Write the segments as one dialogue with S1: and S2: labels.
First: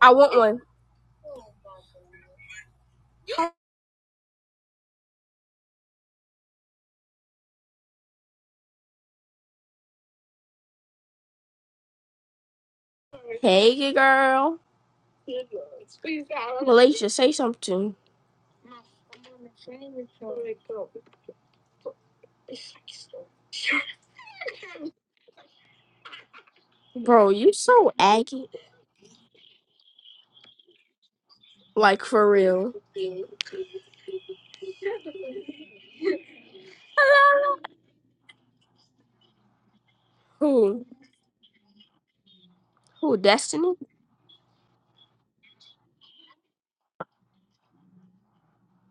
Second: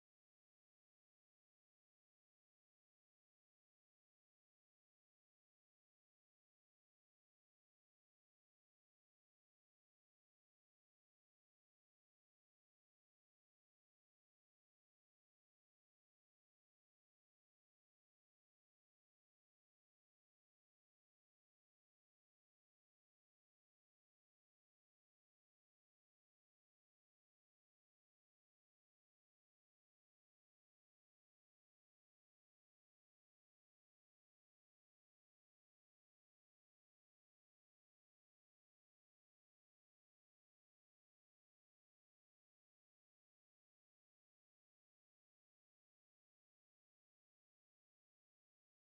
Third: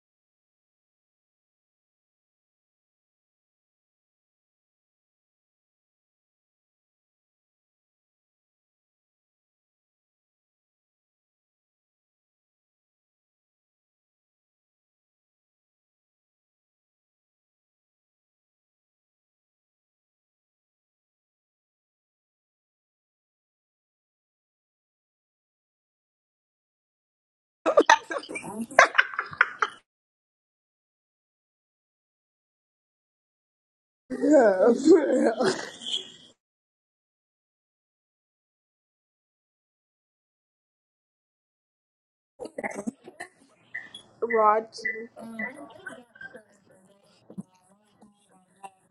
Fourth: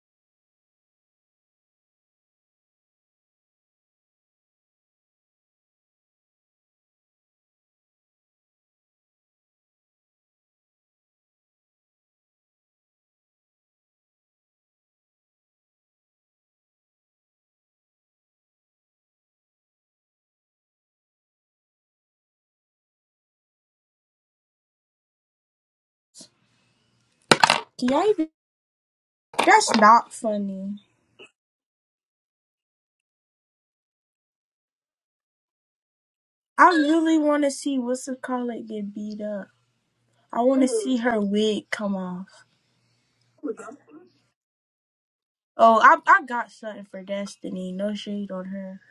S1: I want one. Hey, good girl. Malaysia, say something. Bro, you so
S2: Not
S1: aggy.
S2: that's not funny.
S1: Like, for real.
S2: I really want to see what's the collar get beat up. I want to
S1: Who?
S2: see her wig come off.
S1: Who, Destiny?
S3: Rod,
S2: Oh, I I got something for Destiny. No shade on her.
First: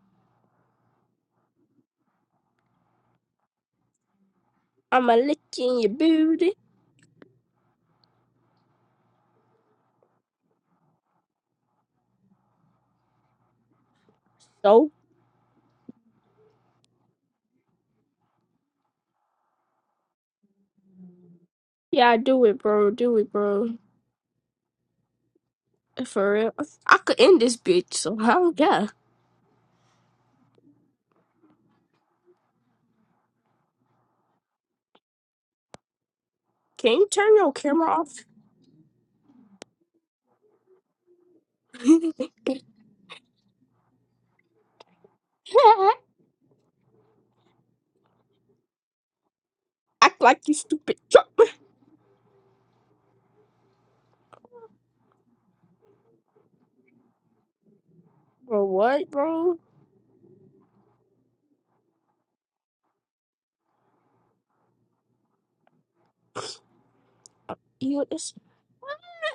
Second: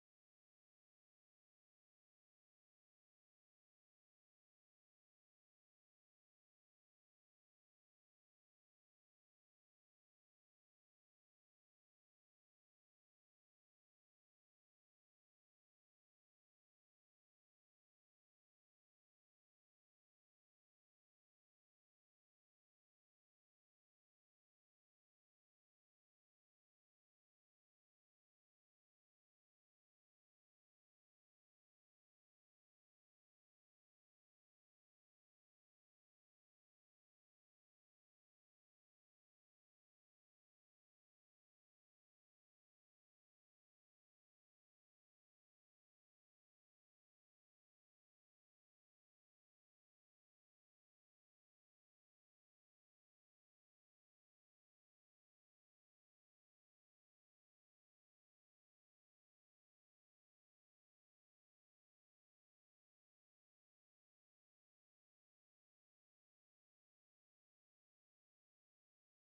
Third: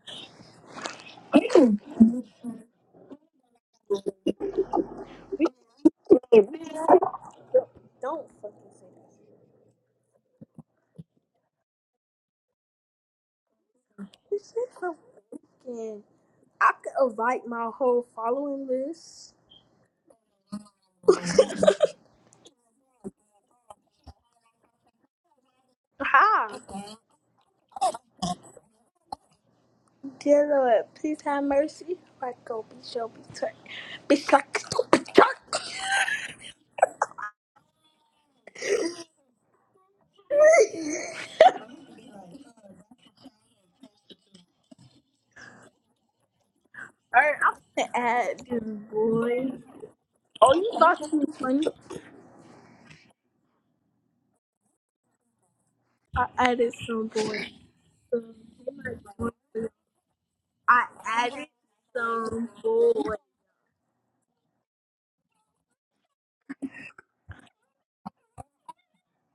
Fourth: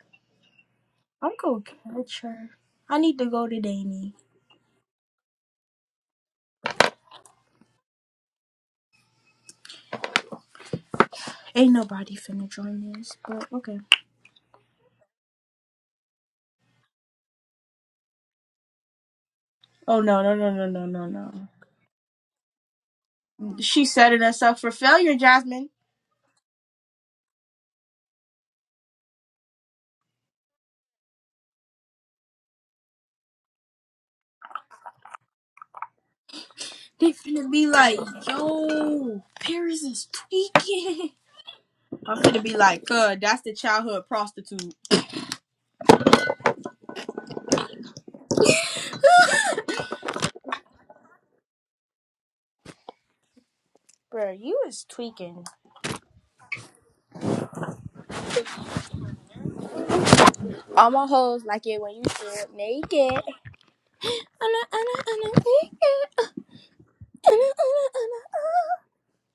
S2: I'm gonna catch her. I need to go to Danny.
S1: I'ma lick you in your booty.
S3: don't fucking say that.
S2: Ain't nobody finna join this, but okay.
S3: You
S1: So?
S3: said fucking. I could invite my whole following list.
S2: Oh no no no no no no no.
S1: Yeah, do it, bro. Do it, bro.
S2: She's setting us up for failure, Jasmine.
S1: For real.
S3: How?
S1: I could end this bitch, so I don't care.
S3: Dear Lord, please have mercy. Like go be show be turn. Be suck, be suck.
S1: Can you
S2: They
S1: turn
S2: finna
S1: your
S2: be
S1: camera
S2: like,
S1: off?
S2: yo, Paris is tweaking. I'm finna be like, cuz that's the childhood prostitute.
S3: Alright, I'm gonna add this boy.
S1: Act like
S3: Oh,
S1: you
S3: you
S1: stupid.
S3: thought you was funny?
S2: Bro, you was tweaking.
S3: I added some boy. Um,
S1: Bro, what, bro?
S3: I
S2: All my hoes
S3: added
S2: like it when you
S3: some
S2: strip naked.
S3: boy.
S2: Anna, anna, anna, naked. Anna,
S1: You
S2: anna,
S1: this?
S2: anna,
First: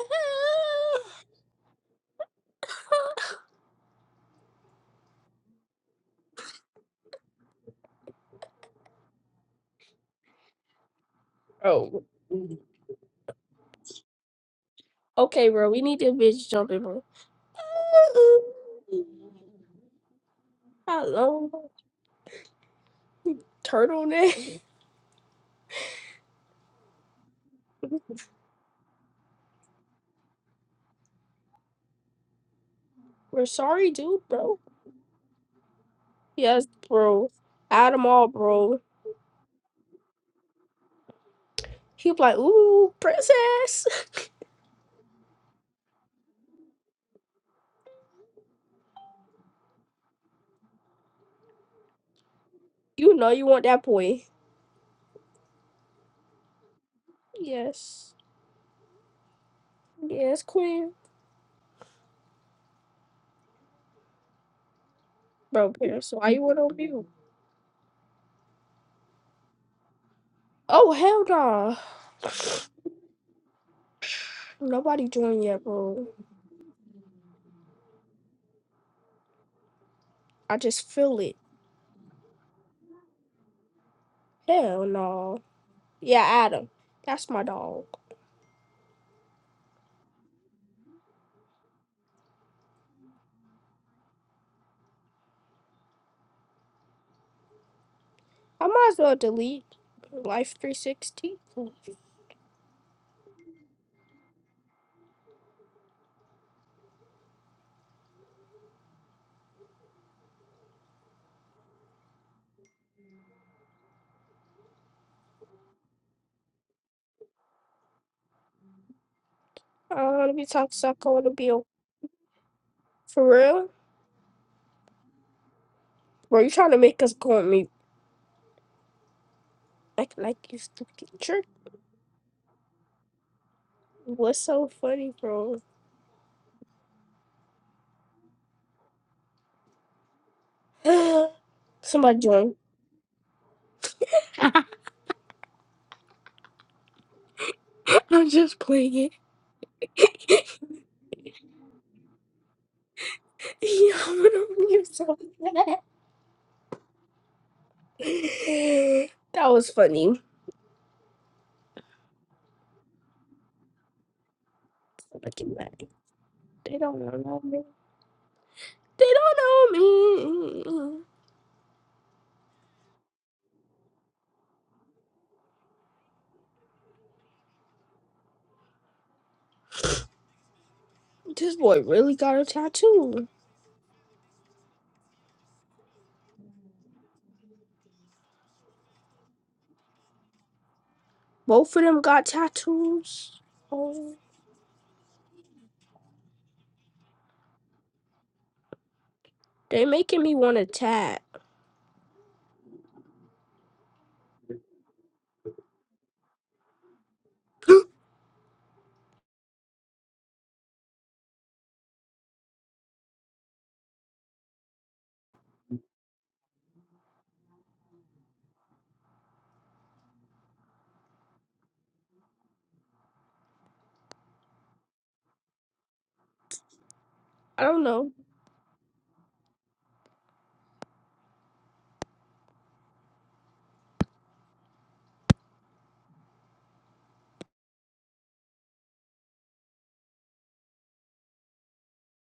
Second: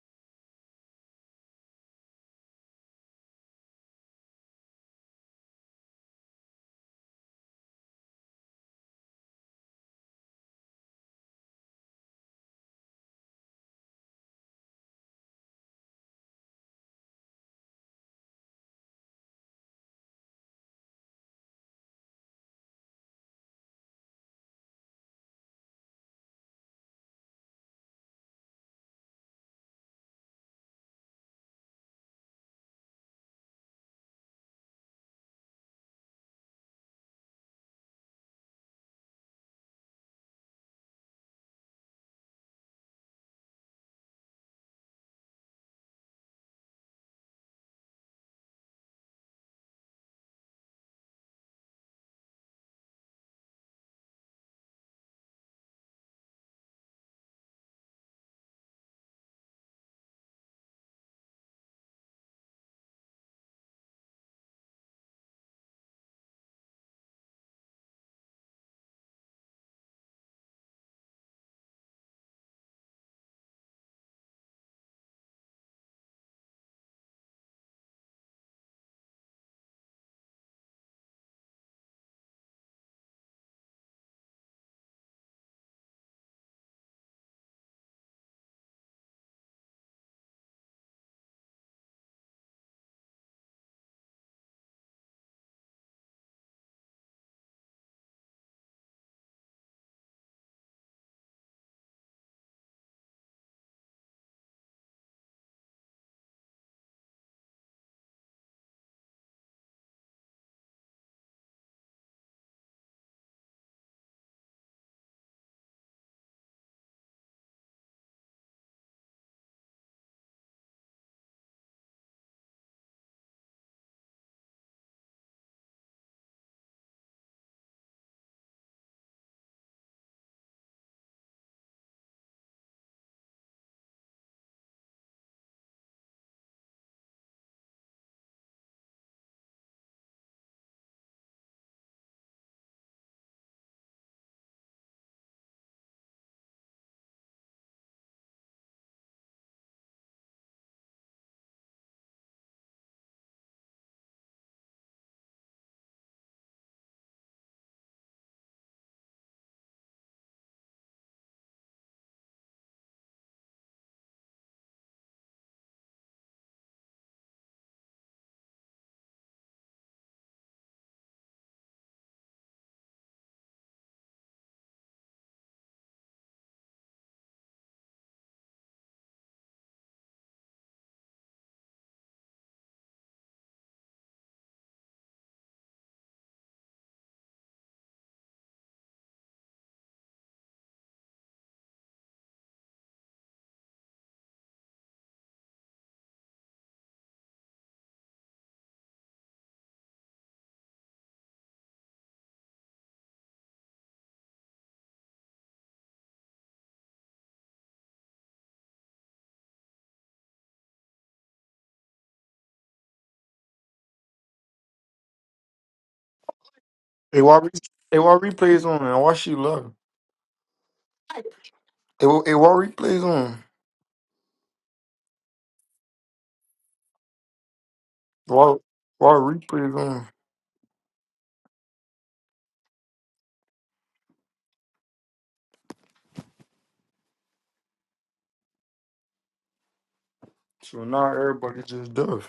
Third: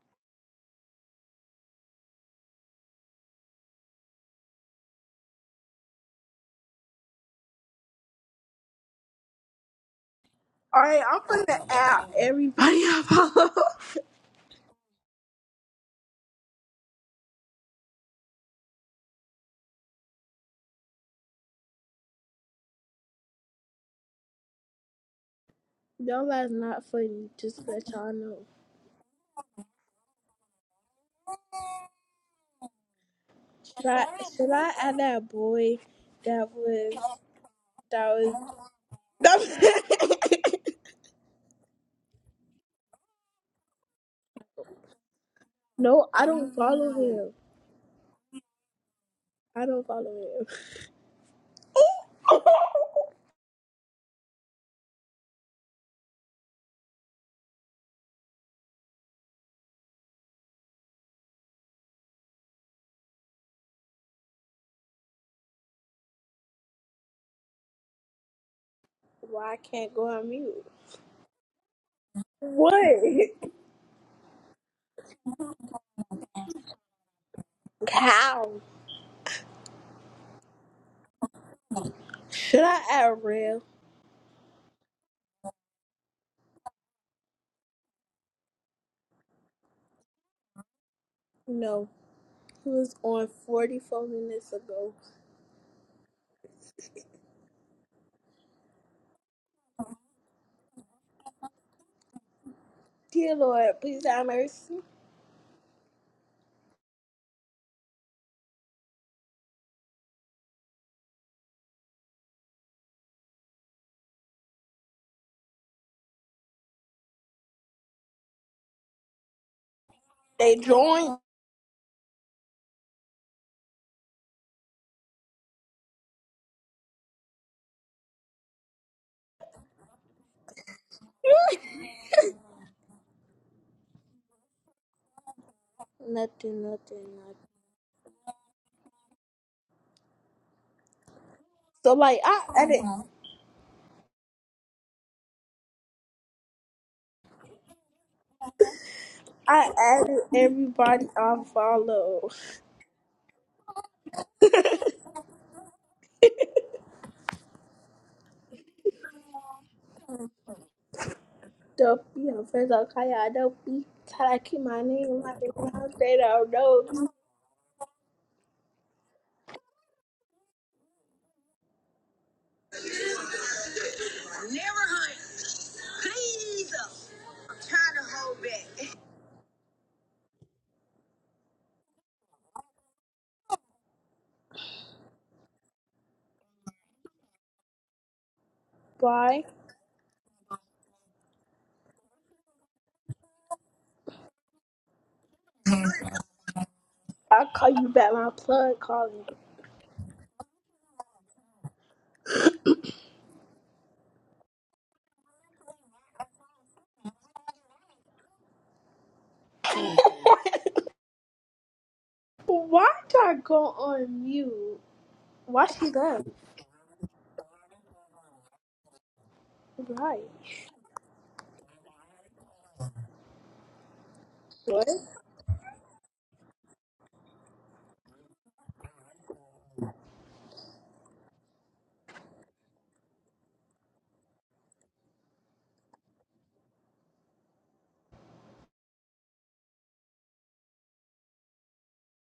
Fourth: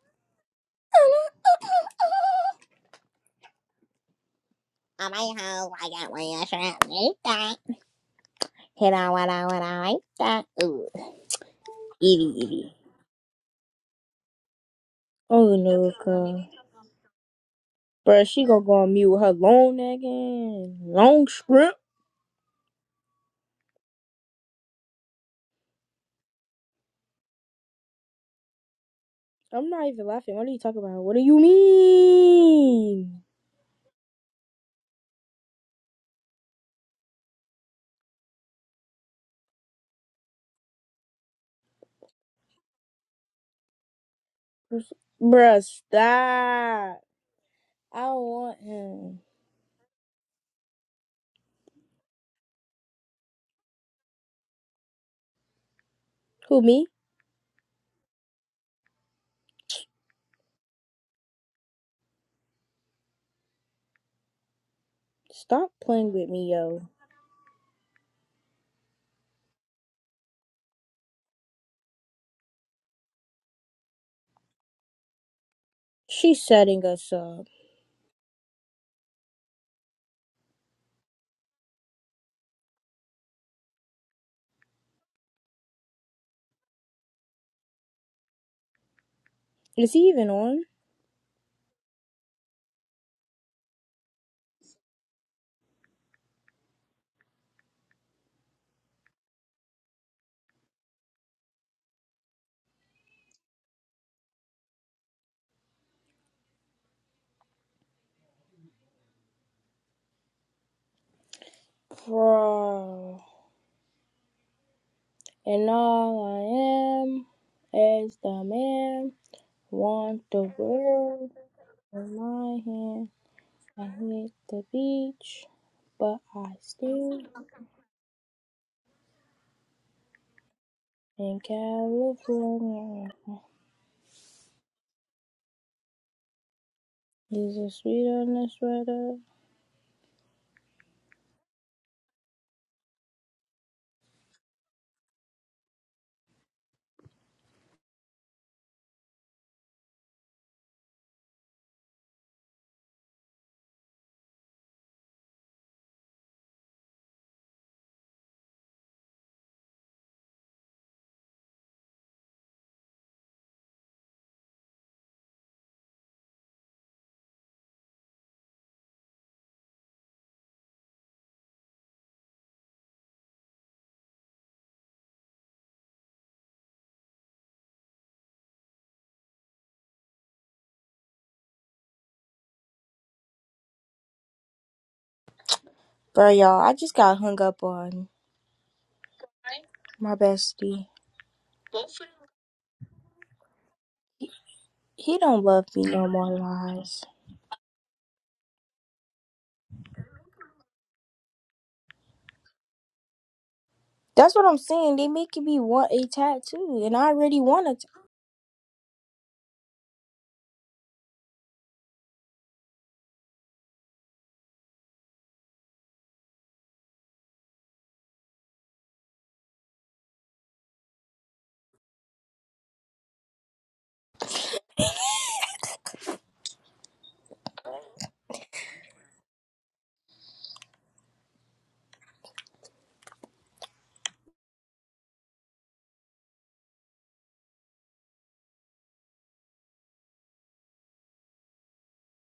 S2: anna, All my hoes like it when you strip naked. Hit on what I what I like that. Ooh,
S3: Alright, I'm gonna add
S2: Evie,
S3: everybody
S2: Evie.
S3: I follow.
S1: Okay,
S2: Oh
S1: bro, we
S2: no,
S1: need this
S2: girl.
S1: bitch jumping, bro.
S2: Bro, she gonna go on mute with her long neck and long
S1: Hello,
S2: strip.
S1: turtleneck.
S3: No, that's not funny. Just to let y'all know.
S2: I'm not even laughing. What are you talking about? What do you mean?
S1: We're
S3: Should
S1: sorry,
S3: I,
S1: dude,
S3: should
S1: bro.
S3: I add that boy that
S1: Yes,
S3: was
S1: bro. Adam all,
S3: that
S1: bro.
S3: was?
S1: He was like, ooh, princess.
S2: Bruh,
S3: no, I don't follow
S2: stop.
S3: him.
S2: I don't want him.
S3: I don't follow him.
S1: You know you want that boy.
S2: Who, me?
S1: Yes. Yes, queen.
S2: Stop
S1: Bro, Pierce,
S2: playing with
S1: why you
S2: me,
S1: want to
S2: yo.
S1: mute?
S3: Why I can't go on mute?
S1: Oh, hell no.
S3: What?
S1: Nobody joined yet, bro.
S2: She's setting us up.
S3: Cow.
S1: I just feel it.
S3: Should I add real?
S1: Hell no. Yeah, Adam. That's my dog.
S2: Is he even on?
S3: No. He was on 44 minutes ago.
S1: I might as well delete Life 360. I
S3: Dear Lord, please have mercy.
S2: Bro. And all I am is the man.
S1: don't
S2: Want
S1: want to
S2: the
S1: be
S3: They
S1: toxic. I
S3: joined.
S1: want
S2: world
S1: to be a-
S2: in my hand.
S1: for real.
S2: I hit the beach, but
S1: Bro, you
S2: I
S1: trying to make us
S2: still
S1: go on mute. Act like you stupid
S2: in
S1: jerk.
S2: California.
S1: What's so funny, bro?
S3: nothing, nothing, nothing.
S2: Is a sweet on the sweater.
S3: So
S1: Somebody
S3: like I
S1: join.
S3: edit.
S1: I'm just playing.
S3: I added
S1: yeah,
S3: everybody I follow.
S1: you am so bad. That was funny.
S3: Don't be her friends on Facebook. I Don't be trying to keep my name like it
S1: Fucking mad.
S3: sounds. They don't
S1: They
S3: know.
S1: don't
S3: Never
S1: know me. They don't know me.
S3: hunt. Please. I'm trying to hold back.
S1: This boy really got a tattoo.
S2: Bro, y'all, I just got hung up on
S3: Bye.
S2: my bestie.
S1: Both of them got tattoos. Oh,
S2: He don't love me no more lies.
S3: I'll call you back. My plug calling.
S1: they making me want to tat.
S2: That's what I'm saying. They make me want a tattoo, and I already want a
S1: I
S3: Why did I go on mute? Why she left?
S4: Hey, why, re- hey, why replays on and why she love?
S3: Right.
S4: Hey, why, hey, why replays on?
S3: What?
S1: don't know.
S4: Why, why replays on? So now everybody just does.